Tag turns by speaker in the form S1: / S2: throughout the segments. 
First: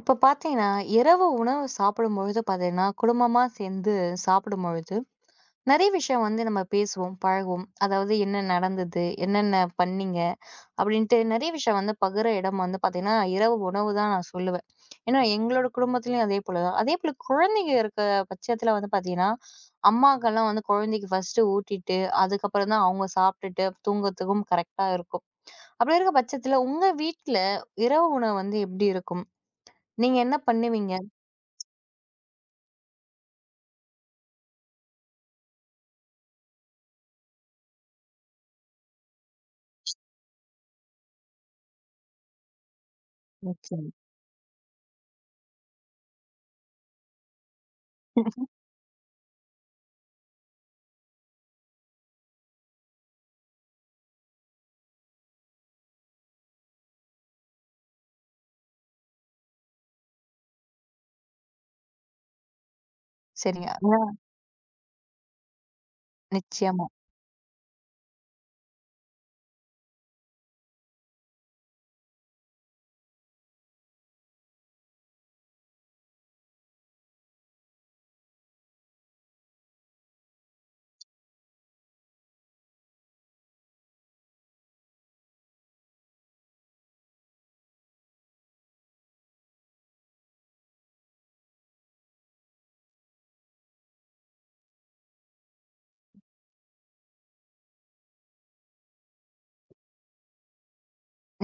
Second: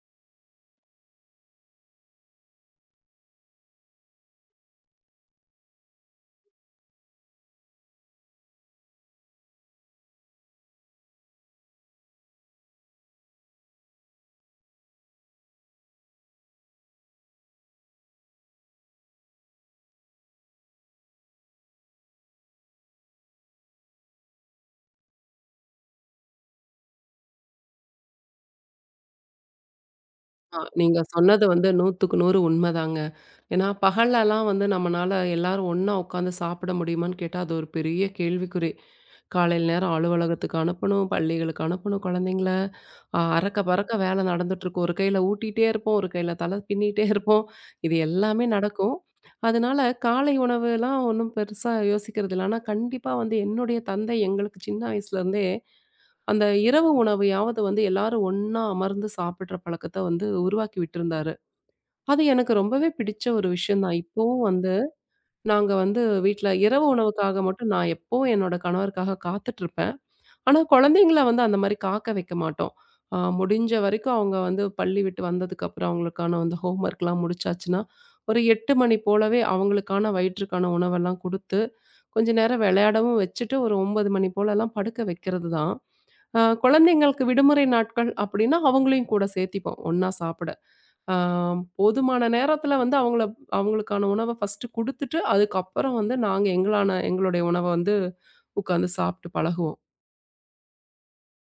S1: இப்போ பார்த்தீங்கன்னா, இரவு உணவு சாப்பிடும்பொழுது பார்த்தீங்கன்னா, குடும்பமா சேர்ந்து சாப்பிடும்பொழுது, நிறைய விஷயம் வந்து நம்ம பேசுவோம், பழகுவோம். அதாவது என்ன நடந்தது? என்னென்ன பண்ணீங்க? அப்படின்ட்டு நிறைய விஷயம் வந்து பகிர இடம் வந்து பார்த்தீங்கன்னா, இரவு உணவு தான் நான் சொல்லுவேன். ஏன்னா, எங்களோட குடும்பத்திலயும் அதே போல தான். அதேபோல குழந்தைங்க இருக்க பட்சத்தில வந்து பார்த்தீங்கன்னா, அம்மாக்கெல்லாம் வந்து குழந்தைக்கு ஃபர்ஸ்ட்டு ஊட்டிட்டு, அதுக்கப்புறம் தான் அவங்க சாப்பிட்டுட்டு தூங்கத்துக்கும் கரெக்ட்டா இருக்கும். அப்படி இருக்க பட்சத்தில, உங்க வீட்ல இரவு உணவு வந்து எப்படி இருக்கும்? நீங்க என்ன
S2: ஆ,
S1: பண்ணுவீங்க?
S2: நீங்க சொன்னது வந்து 100க்கு 100 உண்மதாங்க. ஏன்னா, பகல்லலாம் வந்து நம்மனால எல்லாரும் ஒண்ணா உட்காந்து சாப்பிட முடியுமான்னு கேட்டா, அது ஒரு பெரிய கேள்விக்குறி. காலையில நேரம் அலுவலகத்துக்கு அனுப்பணும், பள்ளிகளுக்கு அனுப்பணும் குழந்தைங்கள. அறக்க
S1: நிச்சயம்.
S2: பறக்க வேலை நடந்துட்டுருக்கும். ஒரு கையில ஊட்டிட்டே இருப்போம், ஒரு கையில தலை பின்னிட்டே இருப்போம். இது எல்லாமே நடக்கும். அதனால காலை உணவுலாம் ஒண்ணும் பெருசா யோசிக்கிறது இல்ல. ஆனா, கண்டிப்பா வந்து என்னுடைய தந்தை எங்களுக்கு சின்ன வயசுலேருந்தே அந்த இரவு உணவையாவது வந்து எல்லாரும் ஒண்ணா அமர்ந்து சாப்பிடுற பழக்கத்த வந்து உருவாக்கி விட்டிருந்தாரு. அது எனக்கு ரொம்பவே பிடிச்ச ஒரு
S1: சரிங்க.
S2: விஷயம் தான்.
S1: ஆ.
S2: இப்பவும் வந்து நாங்க வந்து வீட்ல இரவு
S1: நிச்சயமா,
S2: உணவுக்காக மட்டும் நான் எப்பவும் என்னோட கணவருக்காக காத்துட்ருப்பேன். ஆனா குழந்தைங்கள வந்து அந்த மாரி காக்க வைக்க மாட்டோம். முடிஞ்ச வரைக்கும் அவங்க வந்து பள்ளி விட்டு வந்ததுக்கப்புறம் அவங்களுக்கான அந்த ஹோம் ஒர்க்லாம் முடிச்சாச்சுன்னா, ஒரு 8 மணி போலவே அவங்களுக்கான வயிற்றுக்கான உணவெல்லாம் குடுத்து, கொஞ்ச நேரம் விளையாடவும் வச்சுட்டு ஒரு 9 மணி போலலாம் படுக்க வைக்கிறது தான். குழந்தைங்களுக்கு விடுமுறை நாட்கள் அப்படின்னா, அவங்களையும் கூட சேர்த்திப்போம் ஒண்ணா சாப்பிட. அ போதுமான நேரத்தில வந்து அவங்கள அவங்களுக்கான உணவ ஃபர்ஸ்ட்டு குடுத்துட்டு, அதுக்கப்புறம் வந்து நாங்க எங்களுடைய உணவ வந்து உட்காந்து சாப்பிட்டு பழகுவோம்.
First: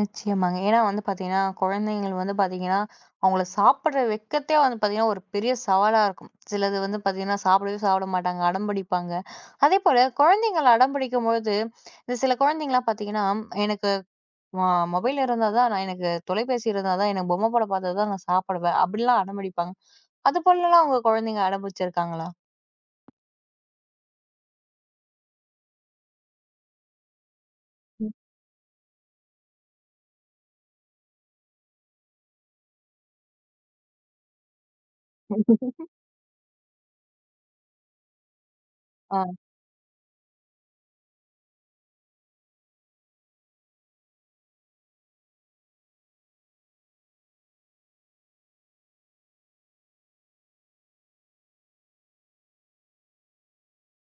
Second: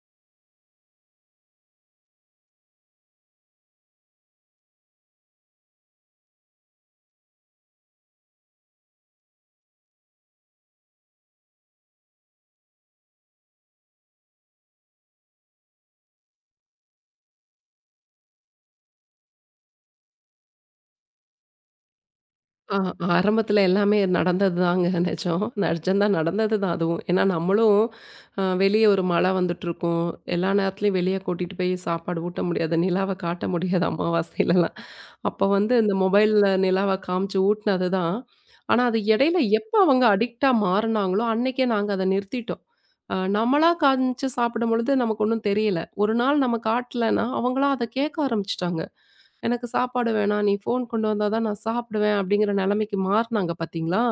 S1: நிச்சயமாங்க. ஏன்னா வந்து பார்த்தீங்கன்னா, குழந்தைங்கள் வந்து பார்த்தீங்கன்னா, அவங்கள சாப்பிடுற வெட்கத்தே வந்து பார்த்தீங்கன்னா, ஒரு பெரிய சவாலா இருக்கும். சிலது வந்து பார்த்தீங்கன்னா, சாப்பிடவே சாப்பிட மாட்டாங்க. அடம் பிடிப்பாங்க. அதேபோல குழந்தைங்கள அடம் பிடிக்கும்பொழுது, இந்த சில குழந்தைங்கலாம் பார்த்தீங்கன்னா, "எனக்கு ம மொபைல் இருந்தா தான் நான் எனக்கு தொலைபேசி இருந்தா தான், எனக்கு பொம்மை படம் பார்த்தா தான் நான் சாப்பிடுவேன்." அப்படிலாம் அடம் பிடிப்பாங்க. அது போலலாம் உங்க குழந்தைங்க அடம் பிடிச்சிருக்காங்களா?
S2: ஆ, ஆரம்பத்துல எல்லாமே நடந்ததுதாங்க நிஜம். நிஜம் தான் நடந்தது தான் அதுவும். ஏன்னா நம்மளும் வெளிய ஒரு மழை வந்துட்டுருக்கும். எல்லா நேரத்துலயும் வெளிய கூட்டிட்டு போய் சாப்பாடு ஊட்ட முடியாது. நிலாவ காட்ட முடியாது அமாவாசையிலலாம். அப்ப வந்து இந்த மொபைல்ல நிலாவ காமிச்சு ஊட்டுனது தான். ஆனா, அது
S1: ஆ.
S2: இடையில எப்ப அவங்க அடிக்ட்டா மாறுனாங்களோ, அன்னைக்கே நாங்க அத நிறுத்திட்டோம். நம்மளா காமிச்சு சாப்பிடும்பொழுது நமக்கு ஒண்ணும் தெரியல. ஒரு நாள் நம்ம காட்டலன்னா, அவங்களா அத கேட்க ஆரம்பிச்சுட்டாங்க. எனக்கு சாப்பாடு வேணாம். நீ ஃபோன் கொண்டு வந்தா தான் நான் சாப்பிடுவேன் அப்படிங்கிற நெலைமைக்கு மாறுனாங்க பார்த்தீங்களா?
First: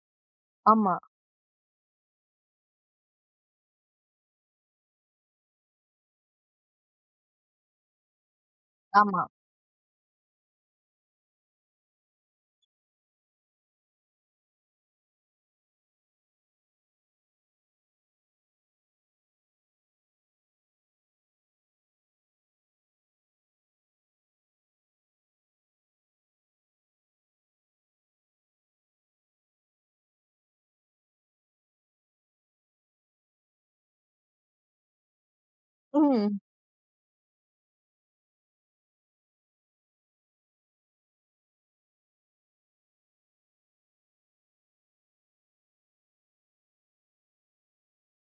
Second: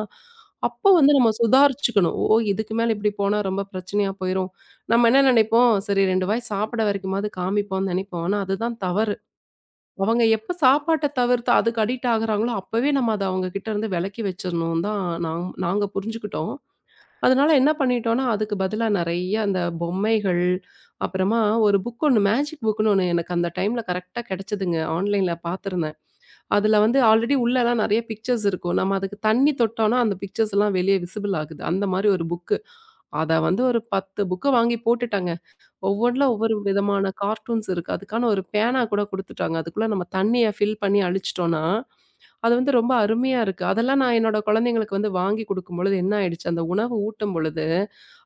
S2: அப்போ
S1: ஆமா,
S2: வந்து நம்ம சுதாரிச்சுக்கணும். ஓ! இதுக்கு மேல இப்படி போனா ரொம்ப பிரச்சனையா போயிரும். நம்ம என்ன நெனைப்போம், சரி 2 வாய் சாப்பிட வரைக்குமாவது காமிப்போம்னு நெனைப்போம். ஆனா அதுதான் தவறு.
S1: ஆமா.
S2: அவங்க எப்ப சாப்பாட்ட தவிர்த்து அதுக்கு அடிக்ட் ஆகுறாங்களோ, அப்பவே நம்ம அத அவங்க கிட்ட இருந்து விலக்கி வச்சிரணும்னு தான் நாங்க புரிஞ்சுக்கிட்டோம். அதனால என்ன பண்ணிட்டோம்னா, அதுக்கு பதிலா நெறைய அந்த பொம்மைகள், அப்புறமா ஒரு புக் ஒண்ணு மேஜிக் புக்ன்னு ஒண்ணு எனக்கு அந்த டைம்ல கரெக்ட்டா கெடைச்சதுங்க. ஆன்லைன்ல பார்த்திருந்தேன். அதுல வந்து ஆல்ரெடி உள்ளலாம் நெறைய பிக்சர்ஸ் இருக்கும். நம்ம அதுக்கு தண்ணி தொட்டோம்னா, அந்த பிக்சர்ஸ் எல்லாம் வெளிய விசிபிள் ஆகுது. அந்த மாரி ஒரு புக்கு. அத வந்து ஒரு 10 புக்க வாங்கி போட்டுட்டாங்க. ஒவ்வொன்ல
S1: ம்.
S2: ஒவ்வொரு விதமான கார்ட்டூன்ஸ் இருக்கு. அதுக்கான ஒரு பேனா கூட குடுத்துட்டாங்க. அதுக்குள்ள நம்ம தண்ணிய ஃபில் பண்ணி அழிச்சிட்டோம்னா, அது வந்து ரொம்ப அருமையா இருக்கு. அதெல்லாம் நான் என்னோட குழந்தைங்களுக்கு வந்து வாங்கி குடுக்கும்பொழுது என்ன ஆயிடுச்சு, அந்த உணவு ஊட்டும் பொழுது,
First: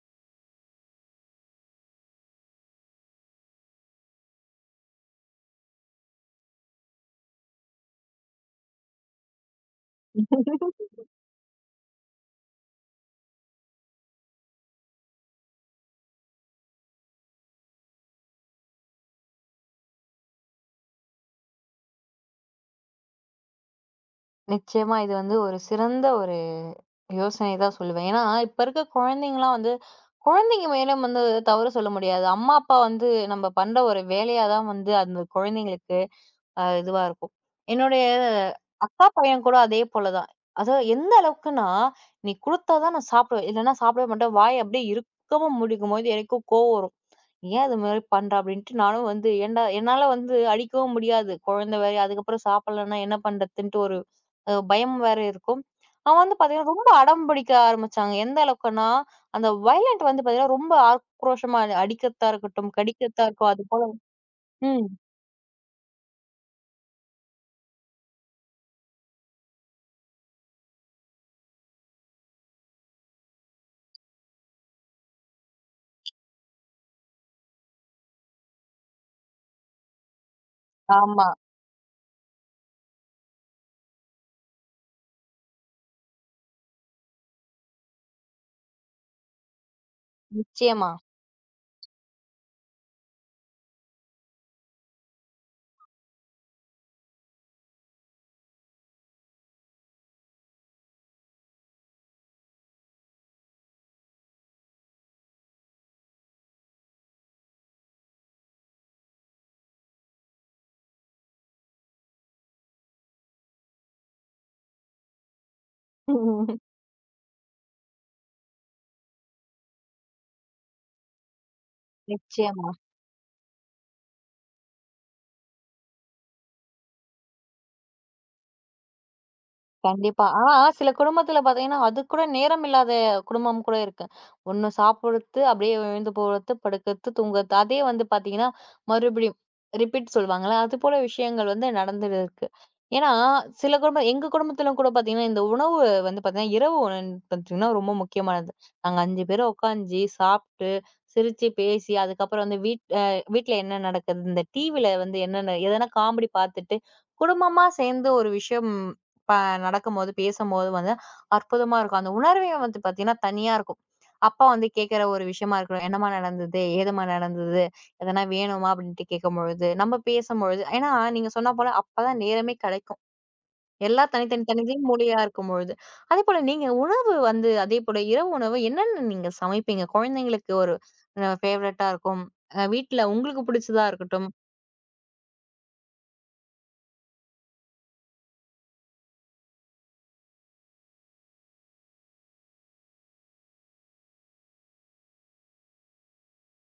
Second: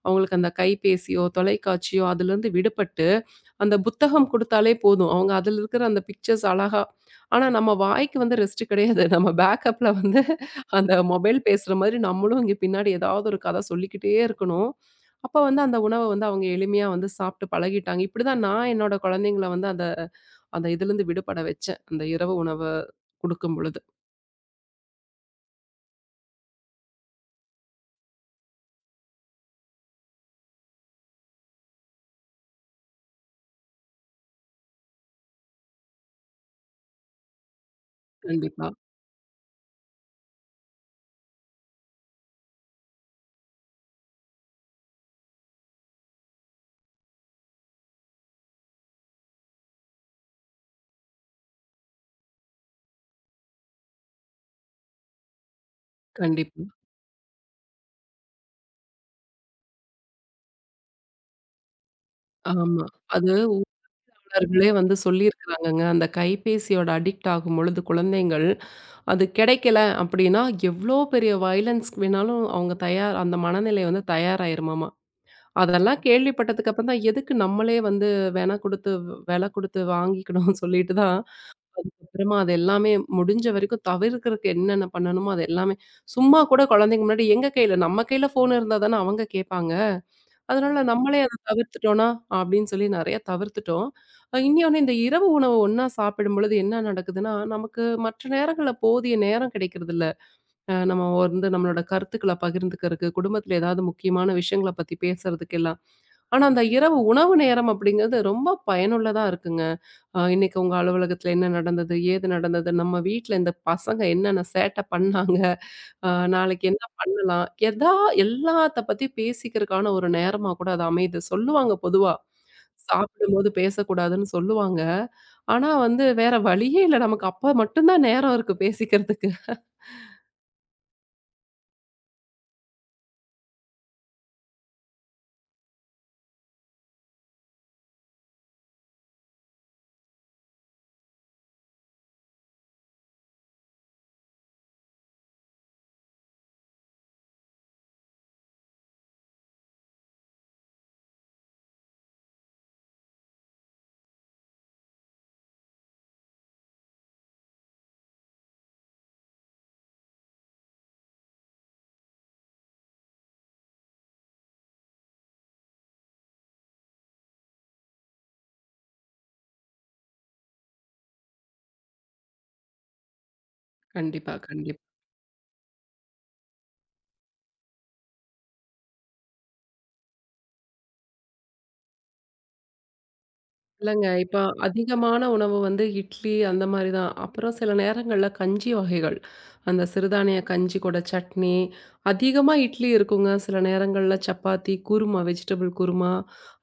S2: அவங்களுக்கு அந்த கைபேசியோ, தொலைக்காட்சியோ அதுலருந்து விடுபட்டு அந்த புத்தகம் குடுத்தாலே போதும். அவங்க அதில இருக்கிற அந்த பிக்சர்ஸ் அழகா ஆனா நம்ம வாய்க்கு வந்து ரெஸ்ட் கிடையாது. நம்ம பேக்கப்ல வந்து அந்த மொபைல் பேசுற மாதிரி நம்மளும் இங்க பின்னாடி ஏதாவது ஒரு கதை சொல்லிக்கிட்டே இருக்கணும். அப்ப வந்து அந்த உணவ வந்து அவங்க எளிமையா வந்து சாப்பிட்டு பழகிட்டாங்க. இப்படிதான் நான் என்னோட குழந்தைங்கள வந்து அந்த அந்த இதுலருந்து விடுபட வச்சேன். அந்த இரவு உணவ குடுக்கும் பொழுது.
S1: நிச்சயமா இது வந்து ஒரு சிறந்த ஒரு யோசனை தான் சொல்லுவேன். ஏன்னா, இப்ப இருக்க குழந்தைங்கலாம் வந்து, குழந்தைங்க மேலும் வந்து தவறு சொல்ல முடியாது. அம்மா, அப்பா வந்து நம்ம பண்ற ஒரு வேலையா தான் வந்து அந்த குழந்தைங்களுக்கு இதுவா இருக்கும். என்னுடைய
S2: கண்டிப்பா,
S1: அக்கா பையன் கூட அதே போல தான். அதாவது எந்த அளவுக்குன்னா, "நீ குடுத்தா தான் நான் சாப்பிடுவேன். இல்லன்னா சாப்பிடவே மாட்டேன்." வாய அப்படியே இறுக்கமா மூடிக்கும்போது எனக்கும் கோவம் வரும். ஏன் அது மாரி பண்ற? அப்படின்ட்டு நானும் வந்து ஏன்டா என்னால வந்து அடிக்கவும் முடியாது. குழந்தை வேற, அதுக்கப்புறம் சாப்பிடலன்னா என்ன பண்றதுன்ட்டு ஒரு பயம் வேற இருக்கும். அவன் வந்து
S2: கண்டிப்பா.
S1: பார்த்தீங்கன்னா, ரொம்ப அடம் பிடிக்க ஆரம்பிச்சாங்க. எந்த அளவுக்குன்னா, அந்த வயலன்ட் வந்து பார்த்தீங்கன்னா, ரொம்ப ஆக்ரோஷமா அது அடிக்கிறதா இருக்கட்டும்,
S2: ஆமா.
S1: கடிக்கிறதா
S2: அது
S1: இருக்கும். அது போல
S2: நிபுணர்களே
S1: ம்.
S2: வந்து சொல்லியிருக்கிறாங்கங்க. அந்த கைபேசியோட அடிக்ட் ஆகும்பொழுது குழந்தைங்கள், அது கிடைக்கல அப்டின்னா, எவ்ளோ பெரிய வயலன்ஸ்க்கு வேணாலும் அவங்க தயார் அந்த மனநிலை வந்து தயாராயிருமாமா. அதெல்லாம் கேள்விப்பட்டதுக்கு அப்புறம் தான் எதுக்கு நம்மளே வந்து வென குடுத்து வெல குடுத்து வாங்கிக்கணும்னு சொல்லிட்டு தான்,
S1: ஆமா.
S2: அப்புறமா அது எல்லாமே முடிஞ்ச வரைக்கும் தவிர்க்கிறதுக்கு என்னென்ன பண்ணணுமோ அது எல்லாமே சும்மா கூட குழந்தைங்க முன்னாடி எங்க கையில நம்ம கையில ஃபோன் இருந்தா தானே அவங்க கேட்பாங்க. அதனால
S1: நிச்சயமா.
S2: நம்மளே அத தவிர்த்துட்டோனா, அப்படின்னு சொல்லி நெறைய தவிர்த்துட்டோம். இன்னொன்னு இந்த இரவு உணவு ஒண்ணா சாப்பிடும்பொழுது என்ன நடக்குதுன்னா, நமக்கு மற்ற நேரங்கள்ல போதிய நேரம் கிடைக்கிறதில்ல. நம்ம வந்து நம்மளோட கருத்துக்கள பகிர்ந்துக்கிறதுக்கு, குடும்பத்தில ஏதாவது முக்கியமான விஷயங்கள பத்தி பேசுறதுக்கெல்லாம். ஆனா, அந்த இரவு உணவு நேரம் அப்படிங்கிறது ரொம்ப பயனுள்ளதா இருக்குங்க. இன்னைக்கு உங்க அலுவலகத்தில என்ன நடந்தது? ஏது நடந்தது? நம்ம வீட்ல இந்த பசங்க என்னென்ன சேட்டை பண்ணாங்க? நாளைக்கு என்ன பண்ணலாம்? எல்லாத்த பத்தியும் பேசிக்கிறதுக்கான ஒரு நேரமா கூட அது அமையுது. சொல்லுவாங்க பொதுவா.
S1: நிச்சயமா.
S2: சாப்பிடும்போது பேசக்கூடாதுன்னு சொல்லுவாங்க. ஆனா வந்து வேற வழியே இல்ல. நமக்கு அப்ப மட்டும் தான் நேரம் இருக்கு பேசிக்கிறதுக்கு.
S1: கண்டிப்பா. ஆனா சில குடும்பத்துல பாத்தீங்கன்னா, அதுக்கூட நேரம் இல்லாத குடும்பம் கூட இருக்கு. ஒண்ணு சாப்பிடுறது, அப்படியே எழுந்து போறது, படுக்கறது, தூங்குறது. அதே வந்து பாத்தீங்கன்னா, மறுபடியும் ரிப்பீட் சொல்லுவாங்கல்ல. அதுபோல விஷயங்கள் வந்து நடந்துருக்கு. ஏன்னா, சில குடும்பம் எங்க குடும்பத்துல கூட பாத்தீங்கன்னா, இந்த உணவு வந்து பாத்தீங்கன்னா, இரவு உணவுன்னு பாத்தீங்கன்னா ரொம்ப முக்கியமானது. நாங்க 5 பேரும் உக்காந்து, சாப்ட்டு, சிரிச்சு, பேசி, அதுக்கப்புறம் வந்து வீட்ல என்ன நடக்குது, இந்த டிவில வந்து என்னென்ன எதனா காமெடி பாத்துட்டு, குடும்பமா சேர்ந்து ஒரு விஷயம் ப நடக்கும்போது, பேசும்போது வந்து அற்புதமா இருக்கும். அந்த உணர்வே வந்து பார்த்தீங்கன்னா, தனியா இருக்கும். அப்பா வந்து கேட்கிற ஒரு விஷயமா இருக்கட்டும். "என்னம்மா நடந்தது? ஏதும்மா நடந்தது? எதனா வேணுமா?" அப்படின்ட்டு கேட்கும்பொழுது, நம்ம பேசும்பொழுது ஏன்னா நீங்க சொன்னா போல அப்பதான் நேரமே கிடைக்கும். எல்லாம்
S2: கண்டிப்பா,
S1: தனித்தனி
S2: கண்டிப்பா.
S1: தனி மூலையா இருக்கும்பொழுது. அதேபோல நீங்க உணவு வந்து அதேபோல இரவு உணவு என்னென்ன நீங்க சமைப்பீங்க? குழந்தைங்களுக்கு ஒரு ஃபேவரட்டா இருக்கும். வீட்ல உங்களுக்கு பிடிச்சதா
S2: இல்லங்க.
S1: இருக்கட்டும்.
S2: இப்ப அதிகமான உணவு வந்து இட்லி அந்த மாரி தான். அப்புறம் சில நேரங்கள்ல கஞ்சி வகைகள். அந்த சிறுதானிய கஞ்சி கூட சட்னி, அதிகமா இட்லி இருக்குங்க. சில நேரங்கள்ல சப்பாத்தி, குருமா, வெஜிடபிள் குருமா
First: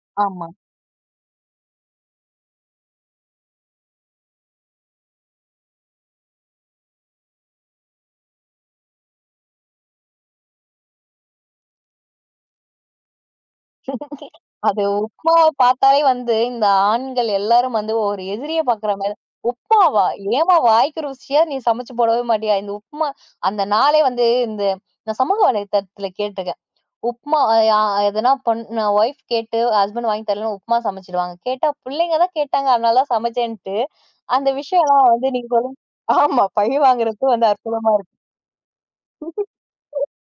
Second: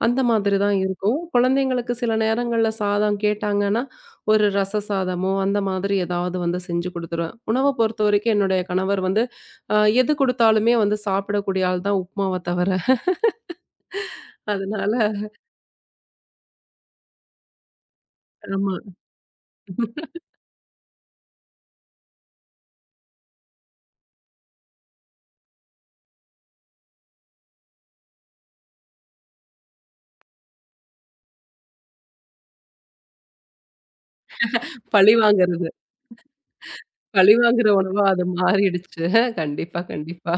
S2: அந்த
S1: ஆமா.
S2: மாதிரி தான் இருக்கும். குழந்தைங்களுக்கு சில நேரங்கள்ல சாதம் கேட்டாங்கன்னா, ஒரு ரச சாதமோ அந்த மாதிரி ஏதாவது வந்து செஞ்சு குடுத்துருவேன். உணவ பொறுத்தவரைக்கும் என்னுடைய கணவர் வந்து அ எது குடுத்தாலுமே வந்து சாப்பிடக்கூடிய ஆள் தான் உப்மாவ தவிர.
S1: அது
S2: அதனால
S1: உப்மாவ பார்த்தாலே வந்து, இந்த ஆண்கள் எல்லாரும் வந்து ஒரு எதிரிய
S2: ஆமா.
S1: பார்க்குற மாரி, "உப்மாவா? ஏம்மா வாய்க்கு ருசியா நீ சமைச்சு போடவே மாட்டியா?" இந்த உப்மா அந்த நாளே வந்து இந்த நான் சமூக வலைதளத்தில கேட்டுருக்கேன். உப்மா யா எதனா ஒய்ஃப் கேட்டு ஹஸ்பண்ட் வாங்கி தரலன்னா உப்மா சமைச்சுடுவாங்க. கேட்டா பிள்ளைங்க தான் கேட்டாங்க, அதனால தான் சமைச்சேன்ட்டு, அந்த விஷயம்லாம்
S2: பழி
S1: வந்து நீங்க
S2: வாங்குறது.
S1: சொல்லும் ஆமா, பழி வாங்குறது
S2: பழி
S1: வந்து
S2: வாங்குற
S1: அற்புதமா
S2: உணவா
S1: இருக்கு.
S2: அது மாறிடுச்சு. கண்டிப்பா, கண்டிப்பா.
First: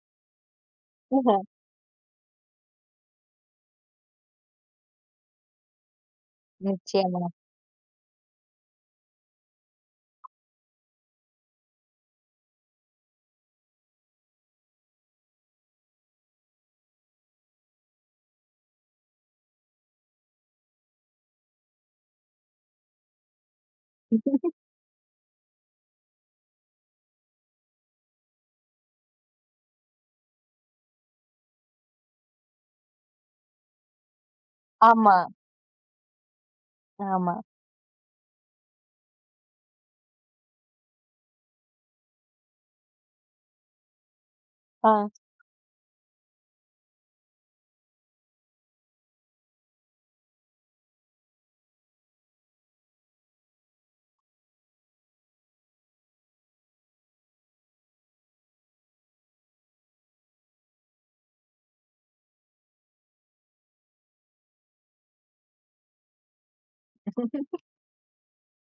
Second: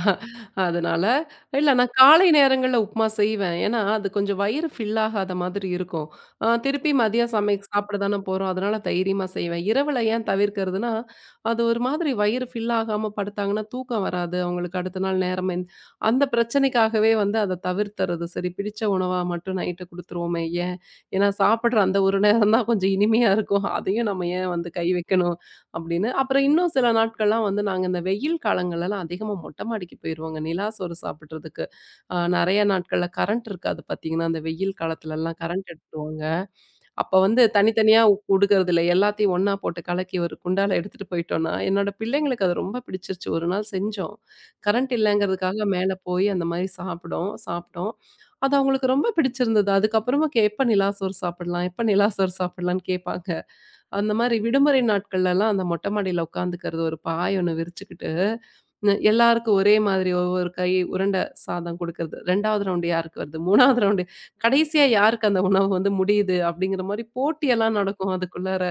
S2: அதனால இல்ல நான் காலை நேரங்கள்ல உப்புமா செய்வேன். ஏன்னா, அது கொஞ்சம் வயிறு ஃபில் ஆகாத மாதிரி இருக்கும். திருப்பி
S1: நிச்சயமா.
S2: மதியம் சாப்பிட தானே போறோம். அதனால தைரியமா செய்வேன். இரவுல ஏன் தவிர்க்கிறதுன்னா, அது ஒரு மாதிரி வயிறு ஃபில் ஆகாம படுத்தாங்கன்னா, தூக்கம் வராது. அவங்களுக்கு அடுத்த நாள் நேரம் அந்த பிரச்சனைக்காகவே வந்து அத தவிர்த்துறது. சரி பிடிச்ச உணவா மட்டும் நைட்டு குடுத்துருவோமே ஏன்? ஏன்னா சாப்பிடுற அந்த ஒரு நேரம் தான் கொஞ்சம் இனிமையா இருக்கும். அதையும் நம்ம ஏன் வந்து கை வைக்கணும்? அப்படின்னு. அப்புறம் இன்னும் சில நாட்கள்லாம் வந்து நாங்க இந்த வெயில் காலங்கள்லலாம் அதிகமா மொட்டை மாடிக்கு போயிருவோங்க. நிலா சோறு சாப்பிடுறதுக்கு. நெறைய நாட்கள்ல கரண்ட் இருக்காது பார்த்தீங்கன்னா, அந்த வெயில்
S1: ஆமா,
S2: காலத்துலலாம் கரண்ட் எடுத்துருவாங்க. அப்ப
S1: ஆமா.
S2: வந்து தனித்தனியா குடுக்கறது இல்ல. எல்லாத்தையும் ஒண்ணா போட்டு கலக்கி ஒரு குண்டால எடுத்துட்டு போயிட்டோம்னா, என்னோட பிள்ளைங்களுக்கு அது ரொம்ப பிடிச்சிருச்சு. ஒரு நாள் செஞ்சோம்.
S1: ஆ.
S2: கரண்ட் இல்லங்கிறதுக்காக மேல போய் அந்த மாரி சாப்பிட்டோம். அது அவங்களுக்கு ரொம்ப பிடிச்சிருந்தது. அதுக்கப்புறமும் "எப்ப நிலா சோறு சாப்பிடலாம்? எப்ப நிலா சோறு சாப்பிடலாம்ன்னு" கேட்பாங்க. அந்த மாரி விடுமுறை நாட்கள்லலாம் அந்த மொட்டை மாடியில உட்காந்துக்கிறது, ஒரு பாய் ஒண்ணு விரிச்சுக்கிட்டு, எல்லாருக்கும் ஒரே மாதிரி ஒவ்வொரு கை உருண்டை சாதம் குடுக்கறது. 2வது ரவுண்டு யாருக்கு வருது? 3வது ரவுண்டு கடைசியா யாருக்கு அந்த உணவு வந்து முடியுது? அப்படிங்கிற மாரி போட்டியெல்லாம் நடக்கும் அதுக்குள்ளார.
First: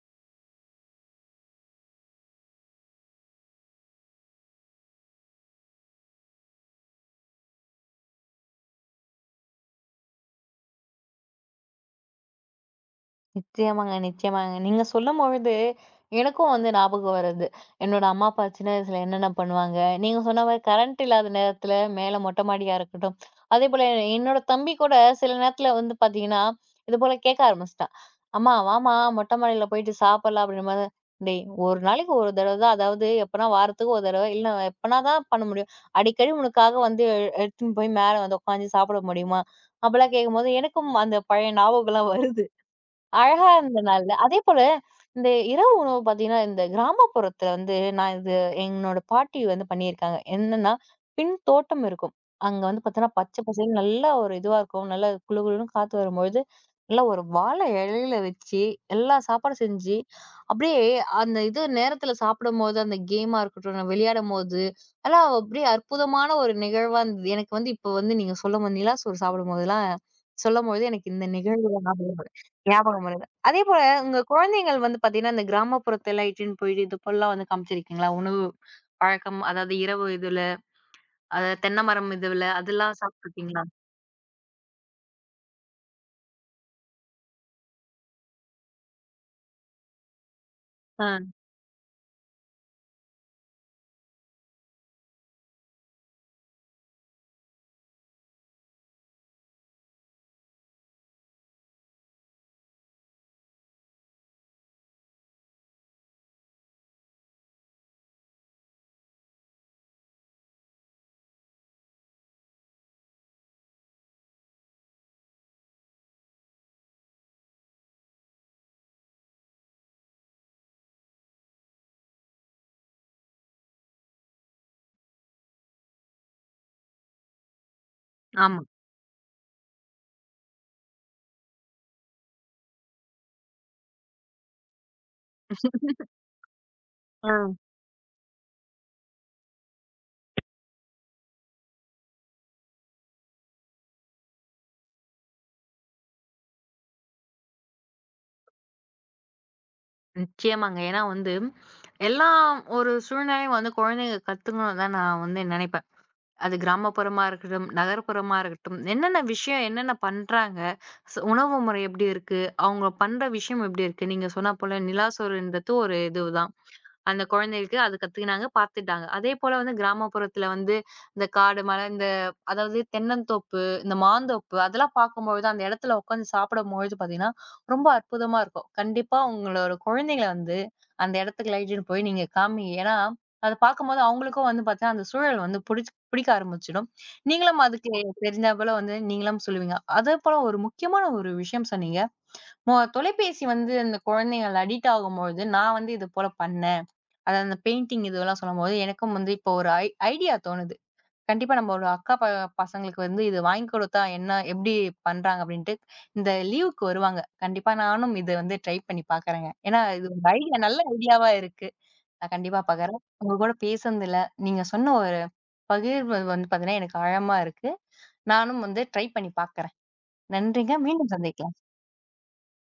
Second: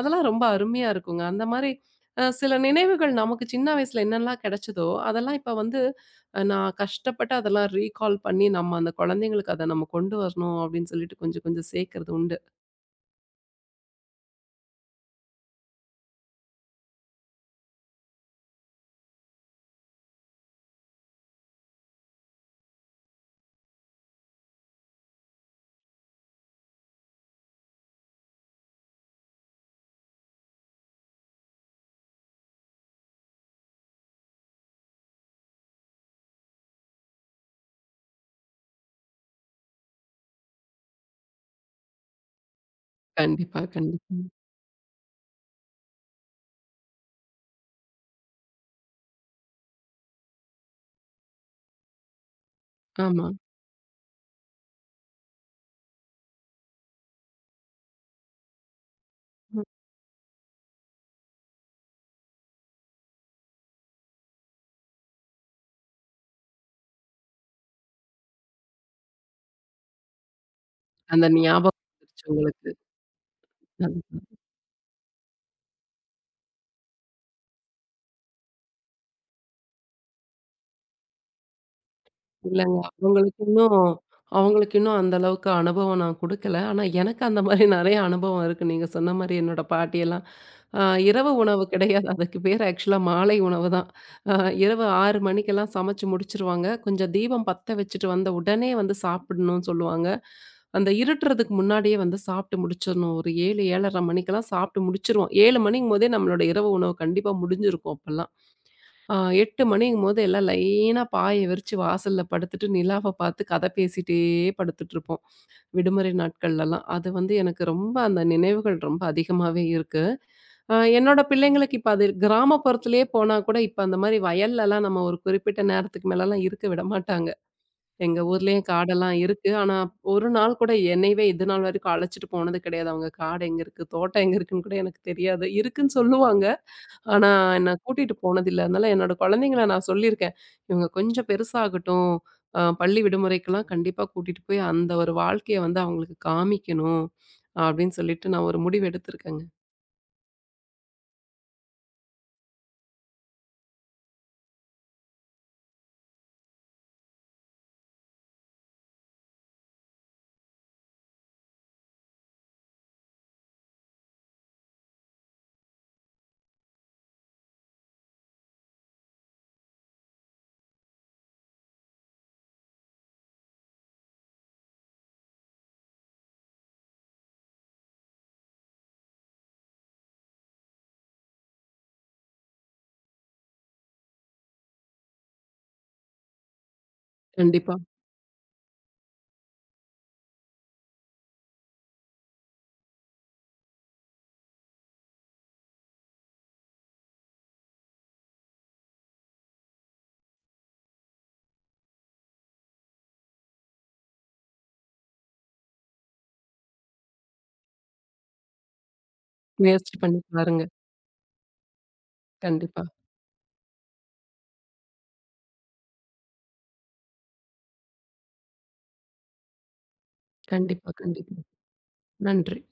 S2: அதெல்லாம் ரொம்ப அருமையா இருக்குங்க. அந்த மாரி சில நினைவுகள் நமக்கு சின்ன வயசுல என்னெல்லாம் கெடைச்சதோ, அதெல்லாம் இப்ப வந்து நான் கஷ்டப்பட்டு அதெல்லாம் ரீகால் பண்ணி, நம்ம அந்த குழந்தைங்களுக்கு அத நம்ம கொண்டு வரணும் அப்படின்னு சொல்லிட்டு கொஞ்சம் கொஞ்சம் சேர்க்கறது உண்டு.
S1: நிச்சயமாங்க, நிச்சயமாங்க. நீங்க சொல்லும்பொழுது, எனக்கும் வந்து ஞாபகம் வருது. என்னோட அம்மா அப்பா சின்ன வயசுல என்னென்ன பண்ணுவாங்க. நீங்க சொன்ன மாரி கரண்ட் இல்லாத நேரத்துல மேல மொட்டை மாடியா இருக்கட்டும், அதேபோல என்னோட தம்பி கூட சில நேரத்துல வந்து பாத்தீங்கன்னா, இதுபோல கேட்க ஆரம்பிச்சுட்டான். "அம்மா வாம்மா மொட்டை மாடியில போயிட்டு சாப்பிடலாம்" அப்படின்ற மாரி. "டேய்! ஒரு நாளைக்கு ஒரு தடவ தான். அதாவது எப்பனா வாரத்துக்கு ஒரு தடவ, இல்ல எப்பனா தான் பண்ண முடியும். அடிக்கடி உனக்காக வந்து எடுத்துன்னு போய் மேல வந்து உட்காந்து சாப்பிட முடியுமா?" அப்படிலாம் கேட்கும்போது எனக்கும் அந்த பழைய ஞாபகம்லாம் வருது. அழகா
S2: கண்டிப்பா,
S1: இருந்தனால.
S2: கண்டிப்பா.
S1: அதேபோல இந்த இரவு உணவு பார்த்தீங்கன்னா, இந்த கிராமப்புறத்துல வந்து நான் இது என்னோட பாட்டி வந்து பண்ணியிருக்காங்க. என்னன்னா, பின் தோட்டம் இருக்கும். அங்க வந்து பார்த்தீங்கன்னா,
S2: ஆமா.
S1: பச்சை பசேல்ன்னு நல்லா ஒரு இதுவா இருக்கும். நல்லா குளு குளுன்னு காத்து வரும்பொழுது, நல்லா ஒரு வாழை இலையில வச்சு, எல்லா சாப்பாடும் செஞ்சு, அப்படியே அந்த இது நேரத்துல சாப்பிடும்போது, அந்த கேமா இருக்கட்டும், நான் விளையாடும்போது, அதெல்லாம் அப்படியே அற்புதமான ஒரு நிகழ்வா இருந்தது. எனக்கு வந்து இப்போ வந்து நீங்க சொல்லும் போது, நிலா சோறு சாப்பிடும்போதெல்லாம் சொல்லும்பொழுது எனக்கு
S2: அந்த
S1: இந்த நிகழ்வு
S2: ஞாபகம் வந்துருச்சு
S1: ஞாபகம்
S2: உங்களுக்கு.
S1: ஞாபகம் வருது. அதேபோல
S2: அது
S1: உங்க குழந்தைகள் வந்து பார்த்தீங்கன்னா, இந்த கிராமப்புறத்தலாம் இட்டுன்னு போயிட்டு இது போலலாம் வந்து காமிச்சிருக்கீங்களா? உணவு பழக்கம் அதாவது இரவு இதுல, அதாவது தென்னை மரம் இதுல
S2: இல்லங்க.
S1: அதெல்லாம் சாப்பிட்டுருக்கீங்களா?
S2: அவங்களுக்கு இன்னும் அந்த அளவுக்கு அனுபவம் நான் குடுக்கல. ஆனா, எனக்கு அந்த மாரி நெறைய அனுபவம் இருக்கு. நீங்க சொன்ன மாரி என்னோட பாட்டியெல்லாம், அ
S1: ஆ,
S2: இரவு உணவு கிடையாது. அதுக்கு பேர் ஆக்சுவலா மாலை உணவு தான். அ இரவு 6 மணிக்கெல்லாம் சமைச்சு முடிச்சுருவாங்க. கொஞ்சம் தீபம் பத்த வச்சுட்டு வந்த உடனே வந்து சாப்பிடணும்னு சொல்லுவாங்க. அந்த இருட்டுறதுக்கு முன்னாடியே வந்து சாப்பிட்டு முடிச்சிரணும். ஒரு 7, 7:30 மணிக்கெல்லாம் சாப்பிட்டு முடிச்சுருவோம். 7 மணிங்கும்போதே நம்மளோட இரவு உணவு கண்டிப்பா முடிஞ்சிருக்கும் அப்பலாம். ஆ 8 மணிங்கும்போது எல்லாம் லைனா பாய விரிச்சு வாசல்ல படுத்துட்டு நிலாவ பார்த்து கதை பேசிட்டே படுத்துட்டுருப்போம். விடுமுறை நாட்கள்லலாம். அது வந்து எனக்கு ரொம்ப அந்த நினைவுகள் ரொம்ப அதிகமாவே இருக்கு. என்னோட பிள்ளைங்களுக்கு இப்ப அது கிராமப்புறத்திலேயே போனா கூட இப்ப அந்த மாரி வயல்லலாம் நம்ம ஒரு குறிப்பிட்ட நேரத்துக்கு மேலலாம் இருக்க விட மாட்டாங்க. எங்க
S1: ஆமா.
S2: ஊர்லயும் காடெல்லாம் இருக்கு. ஆனா ஒரு நாள் கூட என்னையவே இது நாள் வரைக்கும் அழைச்சிட்டு போனது கிடையாது. அவங்க காடு எங்க இருக்கு? தோட்டம் எங்க இருக்குன்னு கூட எனக்கு தெரியாது. இருக்குன்னு சொல்லுவாங்க. ஆனா,
S1: ஆ.
S2: என்ன கூட்டிட்டு போனதில்ல. அதனால என்னோட குழந்தைங்கள நான் சொல்லியிருக்கேன். இவங்க கொஞ்சம் பெருசாகட்டும். பள்ளி விடுமுறைக்கெல்லாம் கண்டிப்பா கூட்டிட்டு போய் அந்த ஒரு வாழ்க்கைய வந்து அவங்களுக்கு காமிக்கணும். அப்டின்னு சொல்லிட்டு நான் ஒரு முடிவு எடுத்திருக்கேங்க.
S1: நிச்சயமாங்க. ஏன்னா வந்து, எல்லா ஒரு சூழ்நிலையும் வந்து குழந்தைங்க கத்துக்கணும்னு தான் நான் வந்து நினைப்பேன். அது கிராமப்புறமா இருக்கட்டும், நகர்ப்புறமா இருக்கட்டும், என்னென்ன விஷயம் என்னென்ன பண்றாங்க? உணவு முறை எப்படி இருக்கு? அவங்க பண்ற விஷயம் எப்படி இருக்கு? நீங்க சொன்னா போல நிலா சோறுன்றது ஒரு இதுதான். அந்த குழந்தைகளுக்கு அது கத்துக்கினாங்க, பார்த்துட்டாங்க. அதேபோல வந்து கிராமப்புறத்துல வந்து இந்த காடு, மலை இந்த அதாவது தென்னந்தோப்பு, இந்த மாந்தோப்பு அதெல்லாம் பார்க்கும்பொழுது, அந்த இடத்துல உட்காந்து சாப்பிடும்பொழுது பார்த்தீங்கன்னா, ரொம்ப அற்புதமா இருக்கும். கண்டிப்பா உங்களோட குழந்தைங்கள வந்து அந்த இடத்துக்கு அழைச்சிட்டு போய் நீங்க காமிங்க. ஏன்னா, அத பார்க்கும்போது அவங்களுக்கும் வந்து பார்த்தீங்கன்னா, அந்த சூழல் வந்து பிடிக்க ஆரம்பிச்சிடும். நீங்களும்
S2: கண்டிப்பா.
S1: அதுக்கு தெரிஞ்சா போல வந்து நீங்களும் சொல்லுவீங்க. அதேபோல ஒரு முக்கியமான ஒரு விஷயம் சொன்னீங்க. தொலைபேசி வந்து அந்த குழந்தைகள் அடிக்ட் ஆகும்பொழுது, நான் வந்து இது போல பண்ணேன். அதான் அந்த பெயிண்டிங் இதுவெல்லாம் சொல்லும்போது, எனக்கும் வந்து இப்போ ஒரு ஐடியா தோணுது. கண்டிப்பா நம்ம ஒரு அக்கா பசங்களுக்கு வந்து இது வாங்கி கொடுத்தா என்ன எப்படி பண்றாங்க அப்படின்ட்டு, இந்த லீவுக்கு வருவாங்க. கண்டிப்பா நானும் இத வந்து ட்ரை பண்ணி பார்க்குறேங்க. ஏன்னா
S2: முயற்சி
S1: இது
S2: பண்ணி
S1: ஒரு ஐடியா
S2: பாருங்க.
S1: நல்ல ஐடியாவா இருக்கு. நான் கண்டிப்பா
S2: கண்டிப்பா,
S1: பார்க்குறேன். உங்க கூட பேசுனதுல, நீங்க சொன்ன ஒரு பகிர்வு வந்து பார்த்தீங்கன்னா, எனக்கு ஆழமா இருக்கு. நானும் வந்து ட்ரை பண்ணி பார்க்குறேன். நன்றிங்க.
S2: கண்டிப்பா,
S1: மீண்டும்
S2: கண்டிப்பா.
S1: சந்திக்கலாம்.
S2: நன்றி.